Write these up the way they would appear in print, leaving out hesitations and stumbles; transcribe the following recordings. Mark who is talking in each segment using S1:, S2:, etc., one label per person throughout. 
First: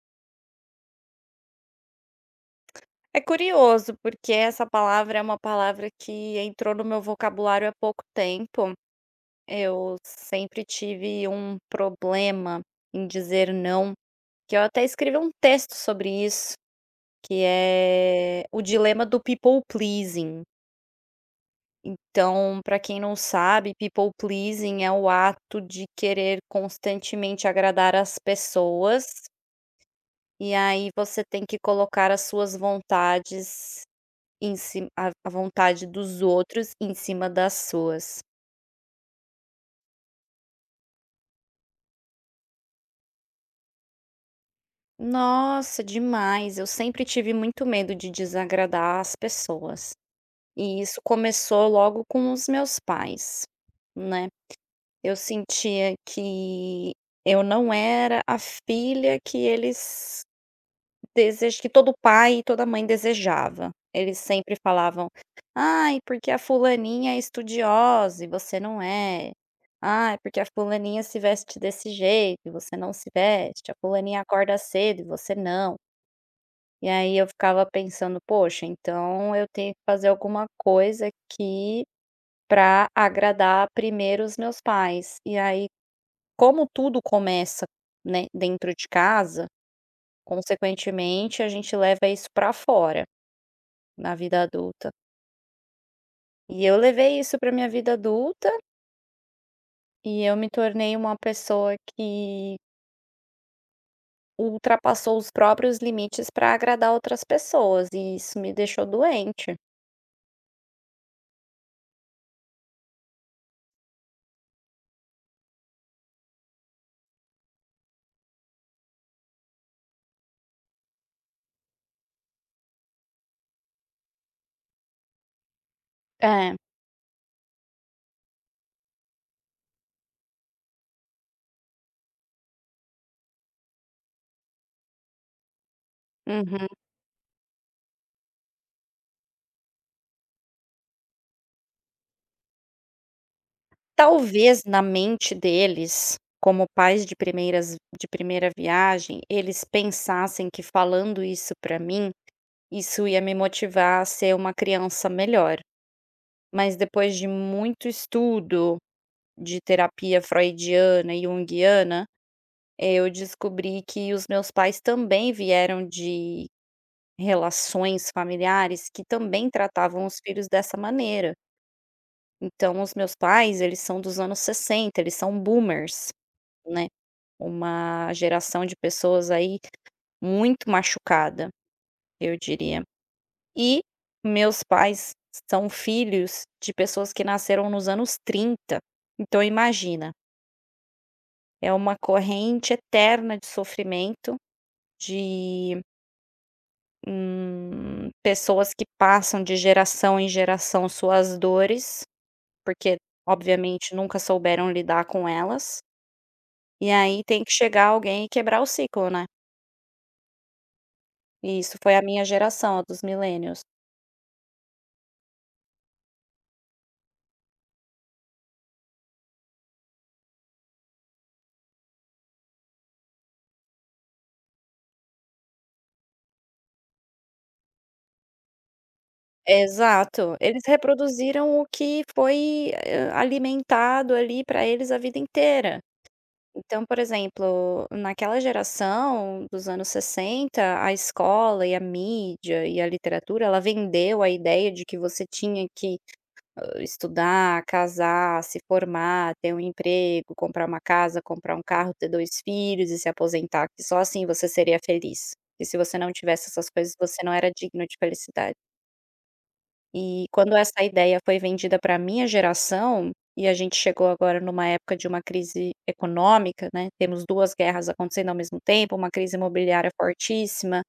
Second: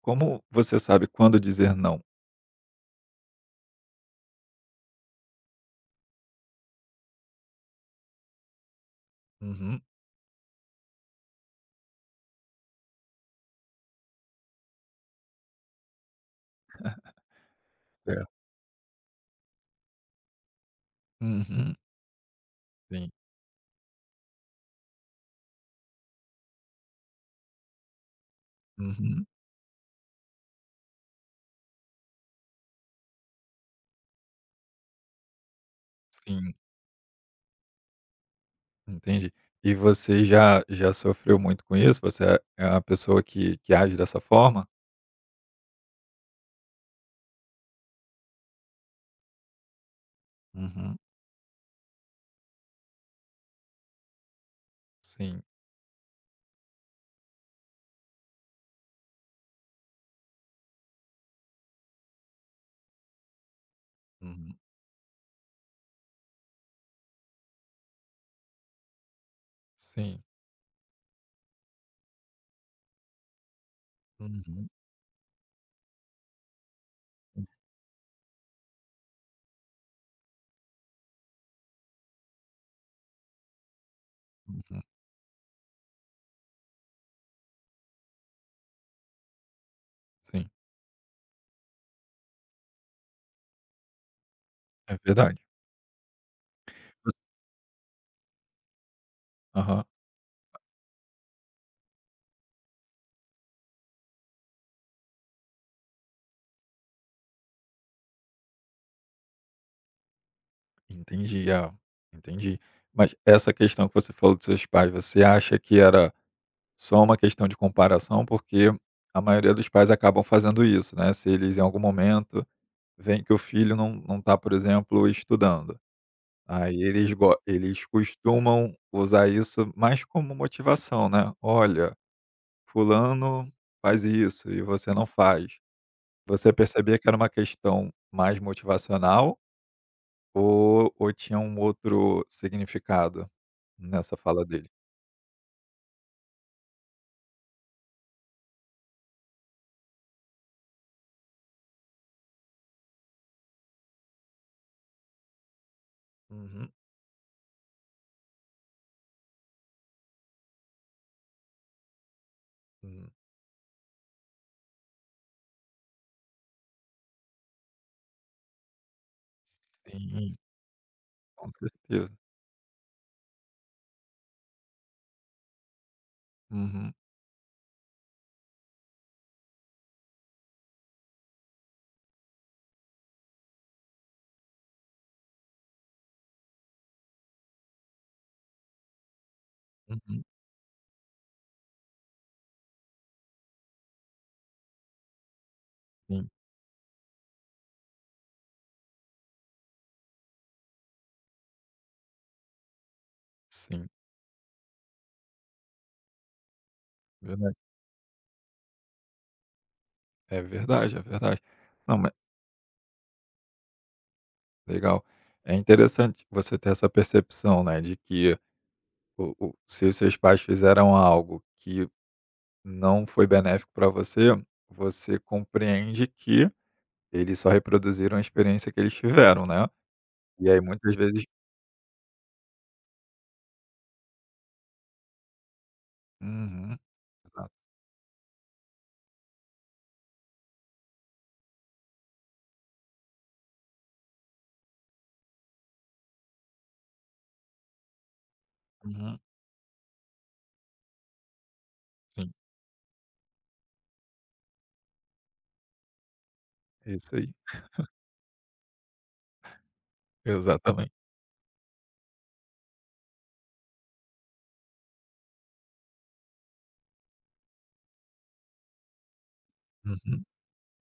S1: Como você sabe quando dizer não?
S2: É curioso, porque essa palavra é uma palavra que entrou no meu vocabulário há pouco tempo.
S1: Uhum.
S2: Eu sempre tive um problema em dizer não, que eu até escrevi um texto sobre isso, que
S1: Certo.
S2: é o dilema do people pleasing.
S1: Uhum.
S2: Então, para quem
S1: Sim.
S2: não sabe, people pleasing é o ato de querer constantemente agradar as pessoas,
S1: Uhum.
S2: e aí você tem que colocar as suas vontades em cima a vontade dos
S1: Sim.
S2: outros em cima das suas.
S1: Entendi. E você já sofreu muito com isso? Você é uma pessoa que age dessa forma?
S2: Nossa, demais. Eu sempre tive muito medo de desagradar as pessoas. E
S1: Uhum.
S2: isso começou logo com os meus pais, né. Eu
S1: Sim.
S2: sentia que eu não era a filha que eles desejo que todo pai e toda mãe desejava. Eles
S1: Uhum.
S2: sempre falavam: "Ai, porque a fulaninha é estudiosa e você não é. Ai,
S1: Sim.
S2: porque a fulaninha se veste desse jeito e você não se veste. A fulaninha acorda
S1: Uhum.
S2: cedo e você não". E aí eu ficava pensando: "Poxa, então eu tenho que fazer alguma coisa aqui para agradar primeiro os meus
S1: Uhum.
S2: pais". E aí, como tudo começa, né, dentro de casa,
S1: Sim.
S2: consequentemente a gente leva isso para fora. Na vida adulta.
S1: É verdade.
S2: E eu
S1: Voc
S2: levei isso para minha vida adulta,
S1: Aham.
S2: e eu me tornei uma pessoa que ultrapassou os próprios limites para agradar outras pessoas, e isso me deixou doente.
S1: Entendi. Ah, entendi. Mas essa questão que você falou dos seus pais, você acha que era só uma questão de comparação? Porque a maioria dos pais acabam fazendo isso, né, se eles em algum momento vem que o filho não tá, por exemplo, estudando.
S2: É,
S1: Aí eles costumam usar isso mais como motivação, né: "Olha, fulano faz isso e você não faz". Você
S2: uhum.
S1: percebia que era uma questão mais motivacional ou tinha um outro significado nessa fala
S2: Talvez
S1: dele?
S2: na mente deles, como pais de primeira viagem, eles pensassem que falando isso para mim, isso ia me motivar a ser uma criança melhor.
S1: Uhum,
S2: Mas depois de muito estudo de terapia freudiana e junguiana.
S1: hum.
S2: Eu descobri que os meus pais também vieram de relações familiares que também tratavam os
S1: Sim,
S2: filhos dessa maneira.
S1: com certeza.
S2: Então, os meus pais, eles são dos anos 60. Eles são boomers, né,
S1: Uhum,
S2: uma geração de pessoas aí muito machucada, eu diria. E meus pais são filhos de pessoas que nasceram nos anos 30. Então, imagina,
S1: uhum.
S2: é uma corrente eterna de sofrimento, de
S1: Sim,
S2: Pessoas que passam de geração em geração suas dores, porque
S1: sim.
S2: obviamente nunca souberam lidar com elas, e aí tem que
S1: Verdade.
S2: chegar alguém e quebrar o ciclo, né.
S1: É verdade, é verdade.
S2: E isso foi
S1: Não,
S2: a
S1: ma
S2: minha geração, a dos millennials.
S1: legal. É interessante você ter essa percepção, né, de que o se os seus pais fizeram algo que não foi benéfico para você, você compreende que eles só reproduziram a experiência que eles tiveram, né.
S2: Exato,
S1: E aí
S2: eles
S1: muitas vezes.
S2: reproduziram o que foi, alimentado ali para eles a vida inteira.
S1: Uhum.
S2: Então, por
S1: Exato.
S2: exemplo, naquela geração dos anos 60, a escola e a mídia e a literatura, ela vendeu a ideia de que você tinha que estudar, casar, se
S1: Uhum.
S2: formar, ter um emprego, comprar uma casa, comprar um carro, ter
S1: Sim,
S2: 2 filhos e se aposentar, que só assim você seria feliz. E se você não tivesse essas coisas,
S1: isso
S2: você
S1: aí.
S2: não era digno de felicidade. E quando essa
S1: Exatamente.
S2: ideia foi vendida para minha geração, e a gente chegou agora numa época de uma crise econômica, né, temos 2 guerras acontecendo ao mesmo tempo, uma crise imobiliária
S1: Uhum.
S2: fortíssima,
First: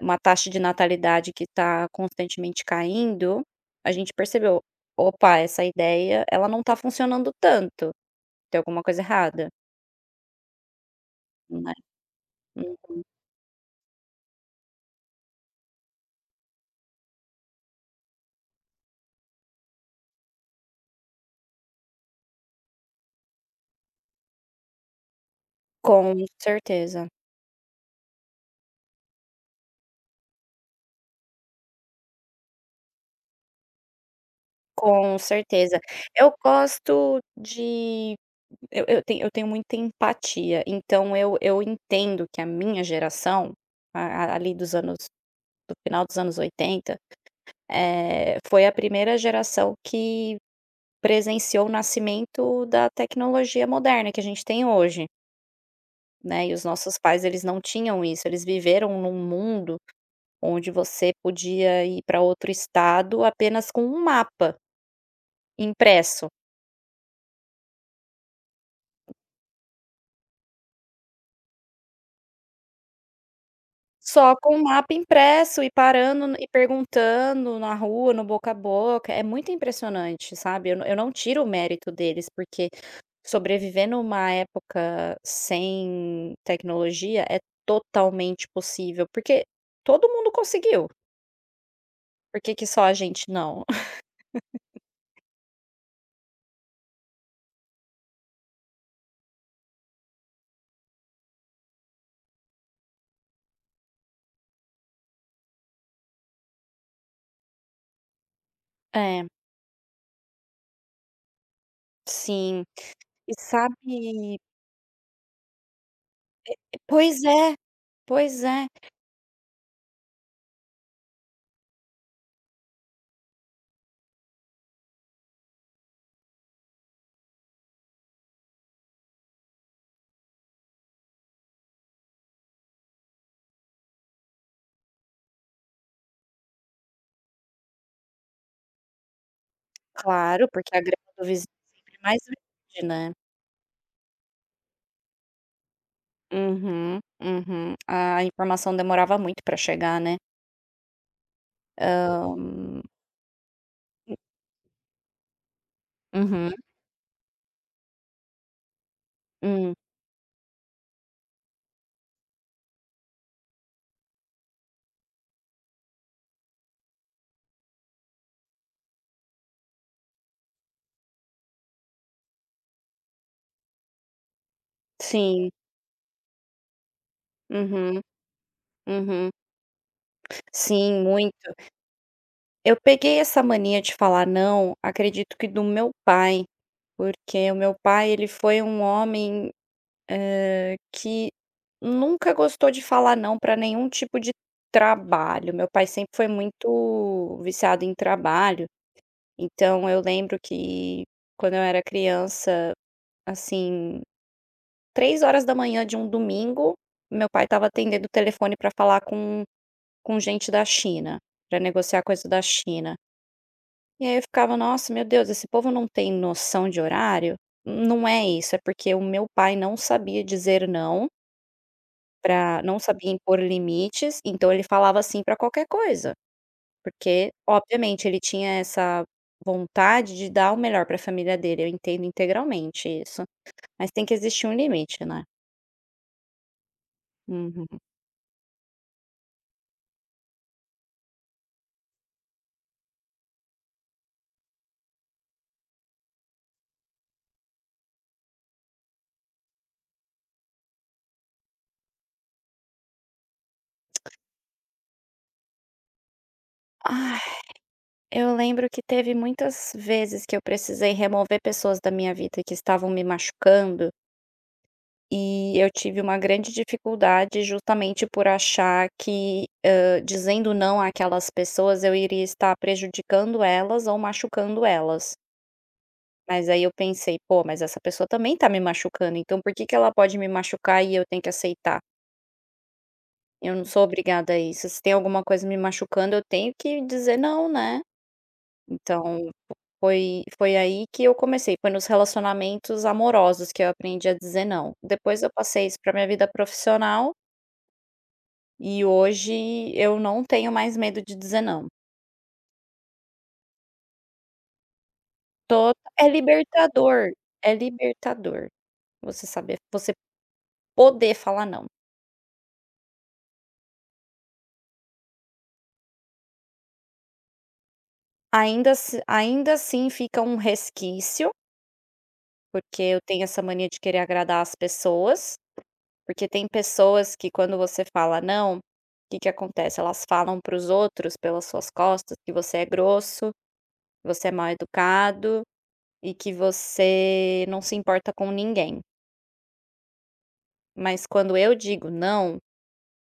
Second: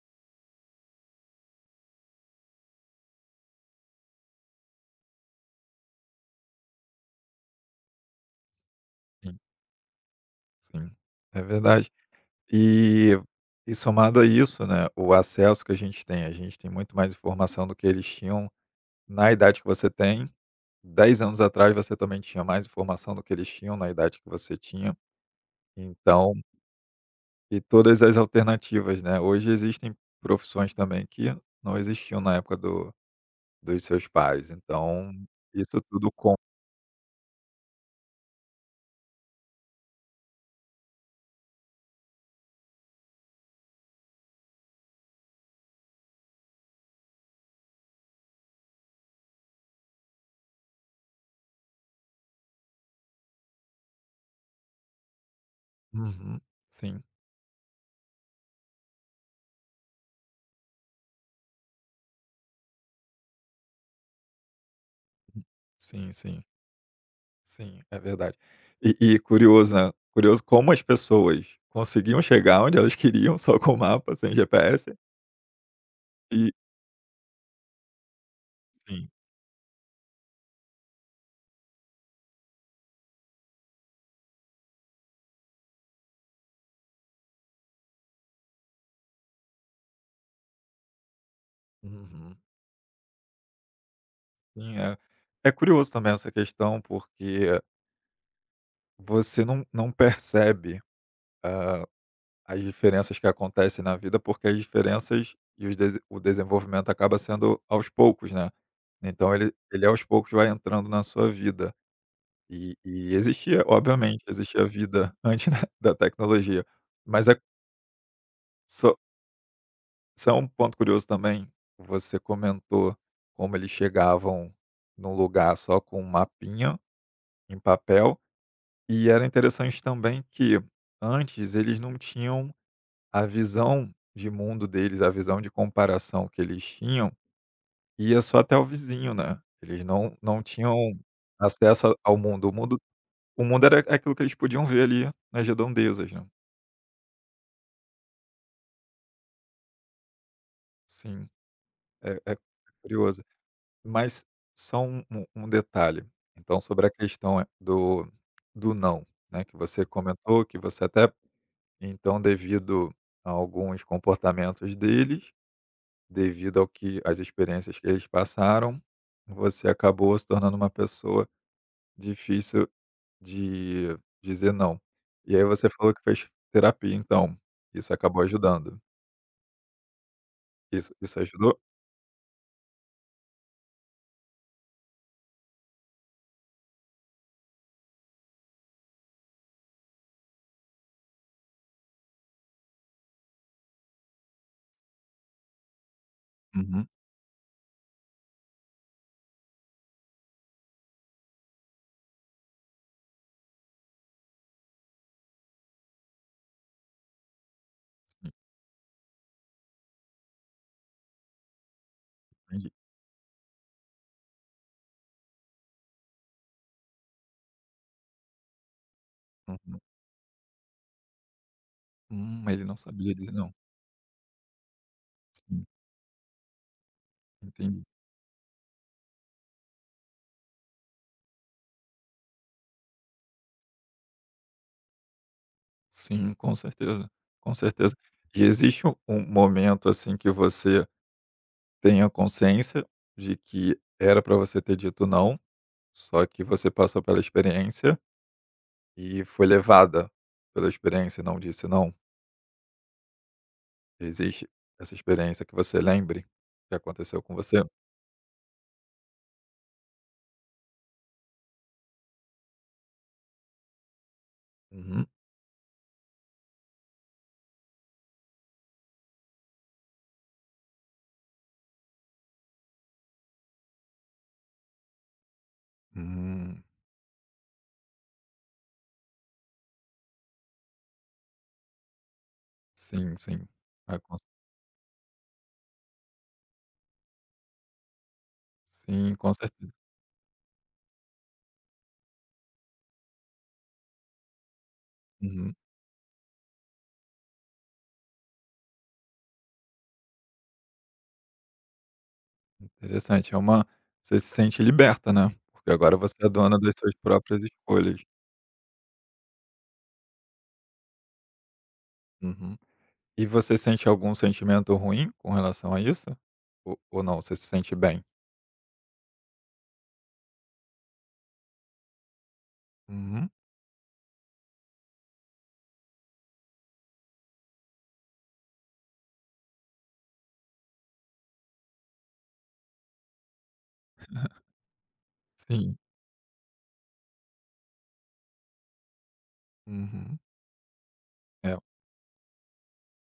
S2: uma taxa de natalidade que está constantemente caindo, a gente percebeu: "Opa, essa ideia, ela não está funcionando tanto, tem alguma coisa
S1: Sim,
S2: errada",
S1: sim. É
S2: né.
S1: verdade.
S2: Uhum.
S1: E e somado a isso, né, o acesso que a gente tem muito mais informação do que eles tinham na idade que você tem, 10 anos atrás você também tinha mais informação do que eles tinham na idade que você tinha,
S2: Com
S1: então
S2: certeza,
S1: e todas as alternativas, né. Hoje existem profissões também que não existiam na época do dos seus pais, então
S2: com certeza.
S1: isso tudo com.
S2: Eu gosto de eu tenho muita empatia, então eu entendo que a minha geração, a- ali dos anos do final dos anos 80, foi a primeira geração que presenciou o nascimento da tecnologia moderna que a gente tem hoje,
S1: Uhum.
S2: né, e os nossos
S1: Sim,
S2: pais eles não tinham isso, eles viveram num mundo onde você podia ir para outro estado apenas com um mapa
S1: sim,
S2: impresso.
S1: sim, sim, é verdade. E curioso, né, curioso como as pessoas conseguiam chegar onde elas queriam só com o mapa, sem
S2: Só com o
S1: GPS
S2: mapa impresso e parando e
S1: e.
S2: perguntando na rua, no boca a
S1: Sim.
S2: boca, é muito impressionante, sabe. Eu não tiro o mérito deles, porque sobreviver numa época sem tecnologia é totalmente possível, porque todo mundo conseguiu,
S1: Uhum.
S2: por que que só a gente não?
S1: Sim, é curioso também essa questão, porque você não percebe, hã, as diferenças que acontecem na vida, porque as diferenças e os dese o desenvolvimento acaba sendo aos poucos, né.
S2: É,
S1: Então ele aos poucos vai entrando na sua vida.
S2: sim.
S1: E
S2: E
S1: existia, obviamente,
S2: sabe,
S1: existia vida antes da tecnologia.
S2: pois
S1: Mas é
S2: é, pois é.
S1: só só um ponto curioso também, você comentou como eles chegavam num lugar só com um mapinha em papel, e era interessante também que antes eles não tinham a visão de mundo deles, a visão de comparação que eles tinham, ia só até o vizinho, né. Eles não
S2: Claro,
S1: tinham
S2: porque a grama do vizinho é
S1: acesso
S2: sempre
S1: a
S2: é
S1: ao
S2: mais
S1: mundo. O mundo
S2: verde, né.
S1: o mundo era aquilo que eles podiam ver ali nas redondezas, né.
S2: Uhum, uhum. A informação demorava muito para chegar, né.
S1: Sim, é
S2: Hã,
S1: é curioso. Mas só um detalhe,
S2: uhum,
S1: então, sobre a questão, eh, do não, né, que
S2: hum,
S1: você comentou, que você até então devido a alguns comportamentos deles, devido ao que as experiências que eles passaram, você acabou se tornando uma pessoa difícil de dizer não. E aí
S2: sim,
S1: você falou que fez terapia, então. Isso
S2: uhum,
S1: acabou ajudando.
S2: uhum.
S1: Isso
S2: Sim,
S1: isso
S2: muito.
S1: ajudou?
S2: Eu peguei essa mania de falar não, acredito que do meu pai, porque o meu pai, ele foi um homem, que nunca gostou de falar não para nenhum tipo de trabalho. Meu pai sempre foi
S1: Uhum,
S2: muito viciado em trabalho, então eu lembro que quando eu era criança, assim, 3 horas da manhã de um domingo, meu pai estava atendendo o
S1: sim,
S2: telefone para falar com gente da China, para negociar coisa da
S1: entendi.
S2: China. E aí eu ficava: "Nossa, meu Deus, esse povo não tem noção de horário?". Não é isso, é porque o meu pai não
S1: Uhum.
S2: sabia dizer não, pra
S1: Ele não
S2: não sabia
S1: sabia dizer
S2: impor
S1: não.
S2: limites, então ele falava assim para
S1: Sim,
S2: qualquer coisa, porque
S1: entendi.
S2: obviamente ele tinha essa vontade de dar o melhor para a família dele, eu entendo integralmente isso, mas tem que existir um limite, né.
S1: Sim, com certeza, com
S2: Uhum.
S1: certeza. E existe um momento, assim, que você tenha consciência de que era para você ter dito não, só que você passou pela experiência e foi levada pela experiência e não disse não? Existe essa experiência que você lembre que
S2: Ai,
S1: aconteceu com você?
S2: eu lembro que teve muitas vezes que eu precisei remover pessoas da minha vida que estavam me machucando.
S1: Uhum.
S2: E eu tive uma grande dificuldade justamente por achar que, dizendo não àquelas pessoas eu iria estar prejudicando elas ou machucando elas. Mas aí
S1: Hum,
S2: eu pensei: "Pô, mas essa pessoa também tá me machucando, então por que que ela pode me machucar e eu tenho que aceitar?
S1: sim, sim.
S2: Eu não sou
S1: Ah, com ce
S2: obrigada a isso, se tem alguma coisa me machucando eu tenho que dizer não, né?".
S1: sim,
S2: Então
S1: com certeza.
S2: foi aí que eu comecei, foi nos relacionamentos amorosos que eu aprendi a dizer não. Depois eu
S1: Uhum.
S2: passei isso para minha vida profissional. E hoje eu não tenho mais medo de dizer não.
S1: Interessante, é uma, você se sente liberta, né, porque
S2: Tô
S1: agora
S2: é
S1: você é dona das suas
S2: libertador,
S1: próprias
S2: é
S1: escolhas.
S2: libertador você saber você poder falar não.
S1: Uhum. E você sente algum sentimento ruim com relação a isso? Ou não, você se sente bem?
S2: Ainda assim fica um resquício, porque eu tenho
S1: Uhum.
S2: essa mania de querer agradar as pessoas, porque tem pessoas que quando você fala não, o que que acontece? Elas falam para os outros pelas suas costas que você é grosso, que você é mal educado
S1: Sim.
S2: e que você não se importa com ninguém.
S1: Uhum.
S2: Mas quando eu
S1: É.
S2: digo não,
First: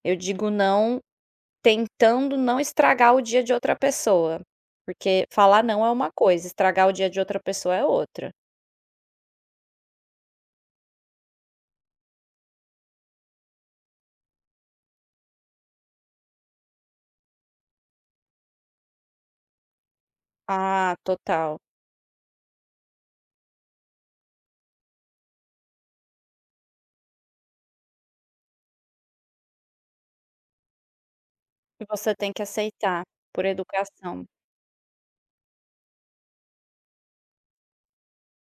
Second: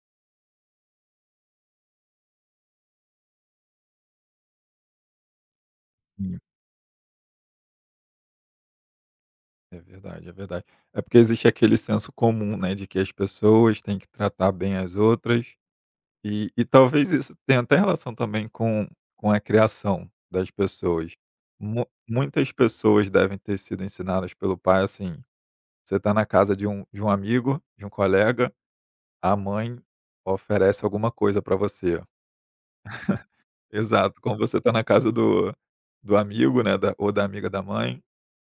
S2: eu digo não tentando não estragar o dia de outra pessoa, porque falar não é uma coisa, estragar o dia de outra pessoa é outra.
S1: É verdade, é verdade. É porque existe aquele senso comum, né, de que as pessoas têm que tratar bem as outras, e talvez isso tenha até relação também com a criação das
S2: Ah,
S1: pessoas.
S2: total.
S1: Mu muitas pessoas devem ter sido ensinadas pelo pai, assim, você está na casa de um amigo, de um colega, a mãe oferece alguma coisa para
S2: E
S1: você.
S2: você tem que aceitar, por
S1: Exato,
S2: educação,
S1: como você está na casa do amigo, né, da ou da amiga da mãe,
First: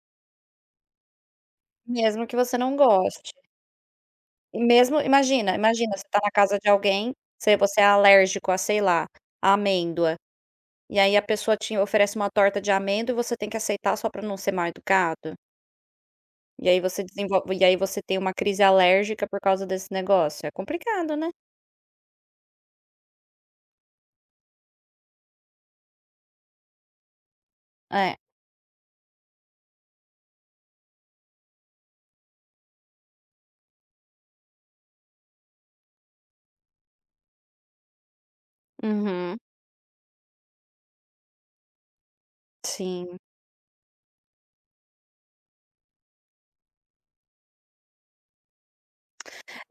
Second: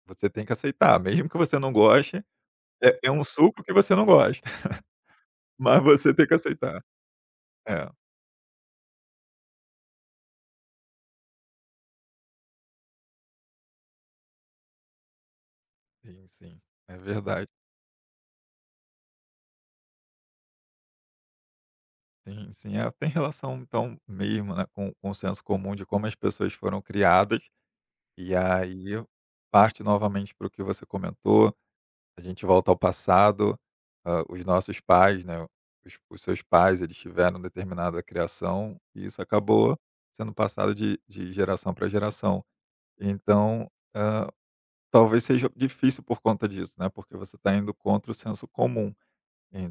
S1: você tem que aceitar, mesmo que você não goste.
S2: mesmo que você não
S1: É é um
S2: goste.
S1: suco que você não gosta,
S2: E mesmo imagina,
S1: mas
S2: imagina, você
S1: você
S2: tá
S1: tem
S2: na
S1: que
S2: casa de
S1: aceitar.
S2: alguém, se você é
S1: É,
S2: alérgico a, sei lá, a amêndoa, e aí a pessoa te oferece uma torta de amêndoa e você tem que aceitar só pra não ser mal educado?
S1: sim, sim,
S2: E aí
S1: é
S2: você
S1: verdade.
S2: desenvolve e aí você tem uma crise alérgica por causa desse negócio, é complicado, né?
S1: Sim, sim. É, tem relação então mesmo, né, com o senso comum de como as pessoas foram criadas,
S2: É.
S1: e aí parte novamente para o que você comentou, a gente volta ao passado, hã, os nossos pais, né, os seus pais, eles tiveram determinada criação e isso
S2: Uhum,
S1: acabou sendo passado de geração para geração.
S2: sim.
S1: Então, ah, talvez seja difícil por conta disso, né, porque você está indo contra o senso comum.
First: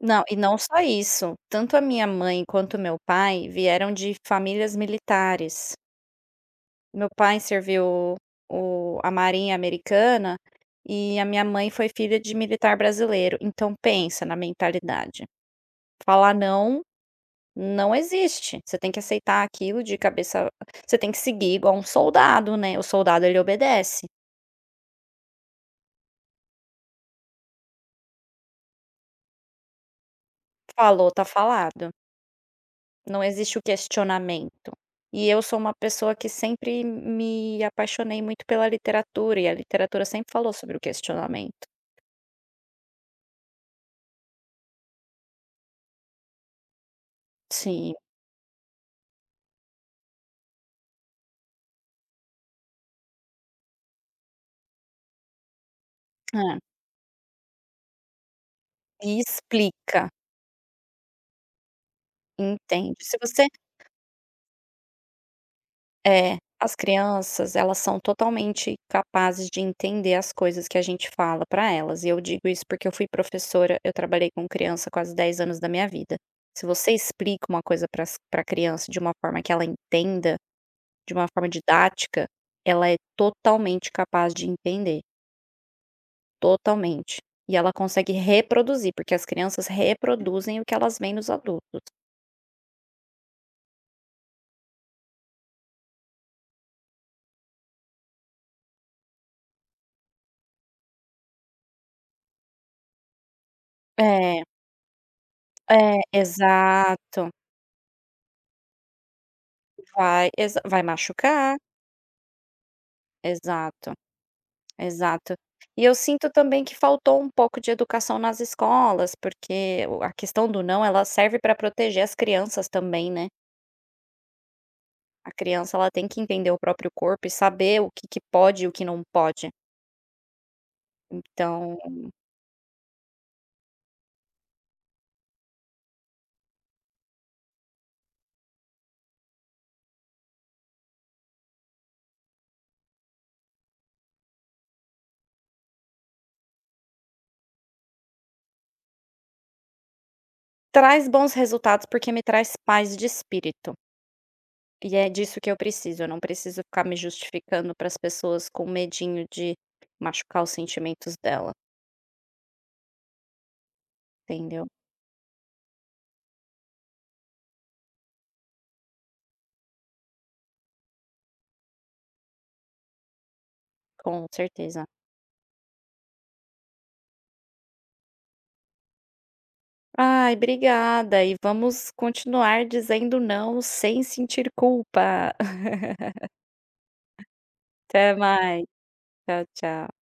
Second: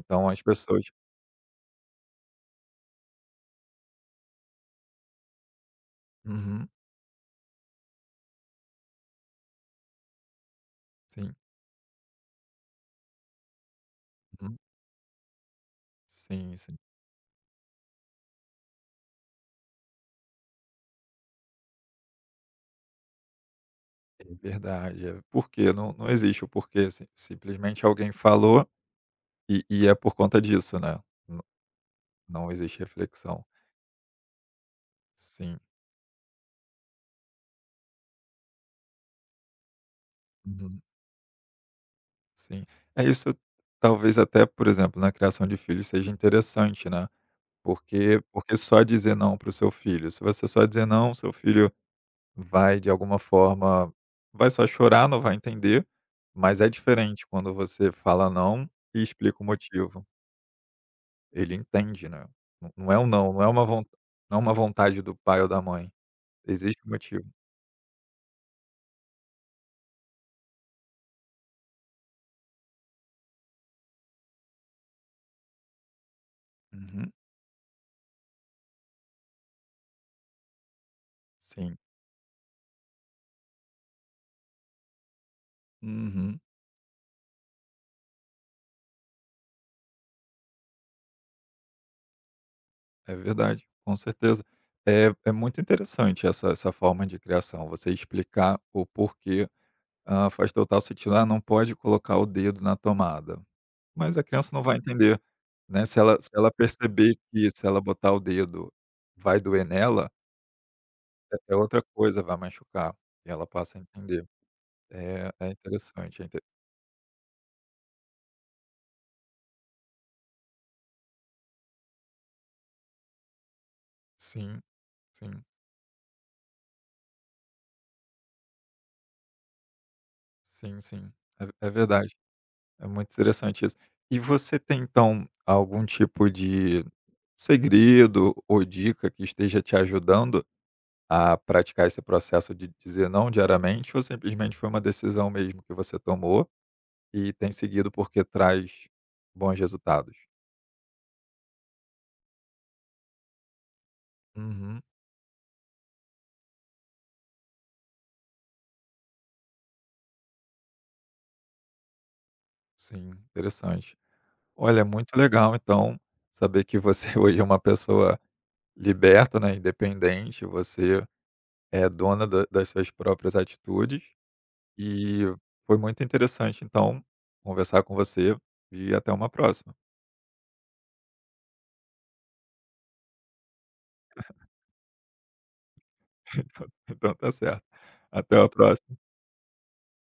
S2: Não, e
S1: as
S2: não só
S1: pessoas.
S2: isso, tanto a minha mãe quanto meu pai vieram de famílias militares.
S1: Uhum,
S2: Meu pai serviu o a marinha americana e a
S1: sim,
S2: minha mãe foi filha de militar brasileiro, então pensa na
S1: uhum,
S2: mentalidade. Falar
S1: sim, sim,
S2: não, não existe, você tem que aceitar aquilo de cabeça, você tem que seguir igual um soldado, né, o soldado ele obedece.
S1: é verdade, é porque não existe o porquê, si simplesmente alguém falou e é por conta disso, né,
S2: Falou, tá
S1: não
S2: falado.
S1: não existe
S2: Não
S1: reflexão.
S2: existe o questionamento. E eu
S1: Sim,
S2: sou uma pessoa que sempre me apaixonei muito pela literatura, e a literatura sempre falou sobre
S1: uhum,
S2: o questionamento.
S1: sim. É isso, talvez até, por exemplo, na criação de filhos seja interessante, né,
S2: Sim.
S1: porque só dizer não para o seu filho, se você só dizer: "Não, seu filho". Vai de alguma forma, vai só chorar, não vai entender, mas
S2: É.
S1: é diferente quando você fala não e
S2: E
S1: explica o motivo.
S2: explica,
S1: Ele entende, né. Não é
S2: entende.
S1: um
S2: Se
S1: não, não é
S2: você
S1: uma von não é uma vontade do pai ou da mãe,
S2: é, as
S1: existe um motivo.
S2: crianças, elas são totalmente capazes de entender as coisas que a gente fala para elas, e eu digo isso porque eu fui professora, eu trabalhei com criança quase 10 anos da minha vida. Se você
S1: Uhum,
S2: explica uma coisa para as para criança de uma forma que ela entenda de uma forma
S1: sim.
S2: didática, ela é totalmente capaz de entender,
S1: Uhum,
S2: totalmente. E ela consegue reproduzir, porque as crianças reproduzem o que elas veem nos adultos.
S1: é verdade, com certeza. É muito interessante essa forma de criação, você explicar o porquê. Ah, faz total sentido, ah, não pode colocar o dedo na tomada. Mas a
S2: É,
S1: criança não vai entender, né,
S2: é,
S1: se ela perceber
S2: exato.
S1: que se ela botar o dedo vai doer nela,
S2: Vai
S1: é
S2: machucar,
S1: outra coisa, vai machucar, e ela passa a
S2: exato,
S1: entender. É
S2: exato.
S1: é
S2: E eu
S1: interessante, é
S2: sinto
S1: inte
S2: também que faltou um pouco de educação nas escolas, porque o a questão do não, ela serve para proteger as crianças também, né.
S1: sim,
S2: A
S1: sim,
S2: criança ela tem que entender o próprio corpo e saber o que que pode e o que não pode.
S1: sim, sim, é
S2: Então,
S1: verdade, é muito interessante isso. E você tem então algum tipo de segredo ou dica que esteja te ajudando a praticar esse processo de dizer não diariamente ou simplesmente foi uma decisão mesmo que você tomou e tem seguido porque traz bons resultados.
S2: traz bons resultados, porque me traz paz de espírito,
S1: Uhum.
S2: e é disso que eu preciso, eu não preciso ficar me justificando para as pessoas com medinho de machucar os sentimentos dela,
S1: Sim, interessante.
S2: entendeu?
S1: Olha, é muito legal então saber que você hoje é uma pessoa liberta, né, independente, você é dona da das suas próprias atitudes
S2: Com certeza.
S1: e foi muito interessante então conversar com você e até uma próxima.
S2: Ai, obrigada e vamos continuar dizendo não sem sentir culpa.
S1: Então tá certo.
S2: Até
S1: Até a
S2: mais.
S1: próxima.
S2: Tchau, tchau.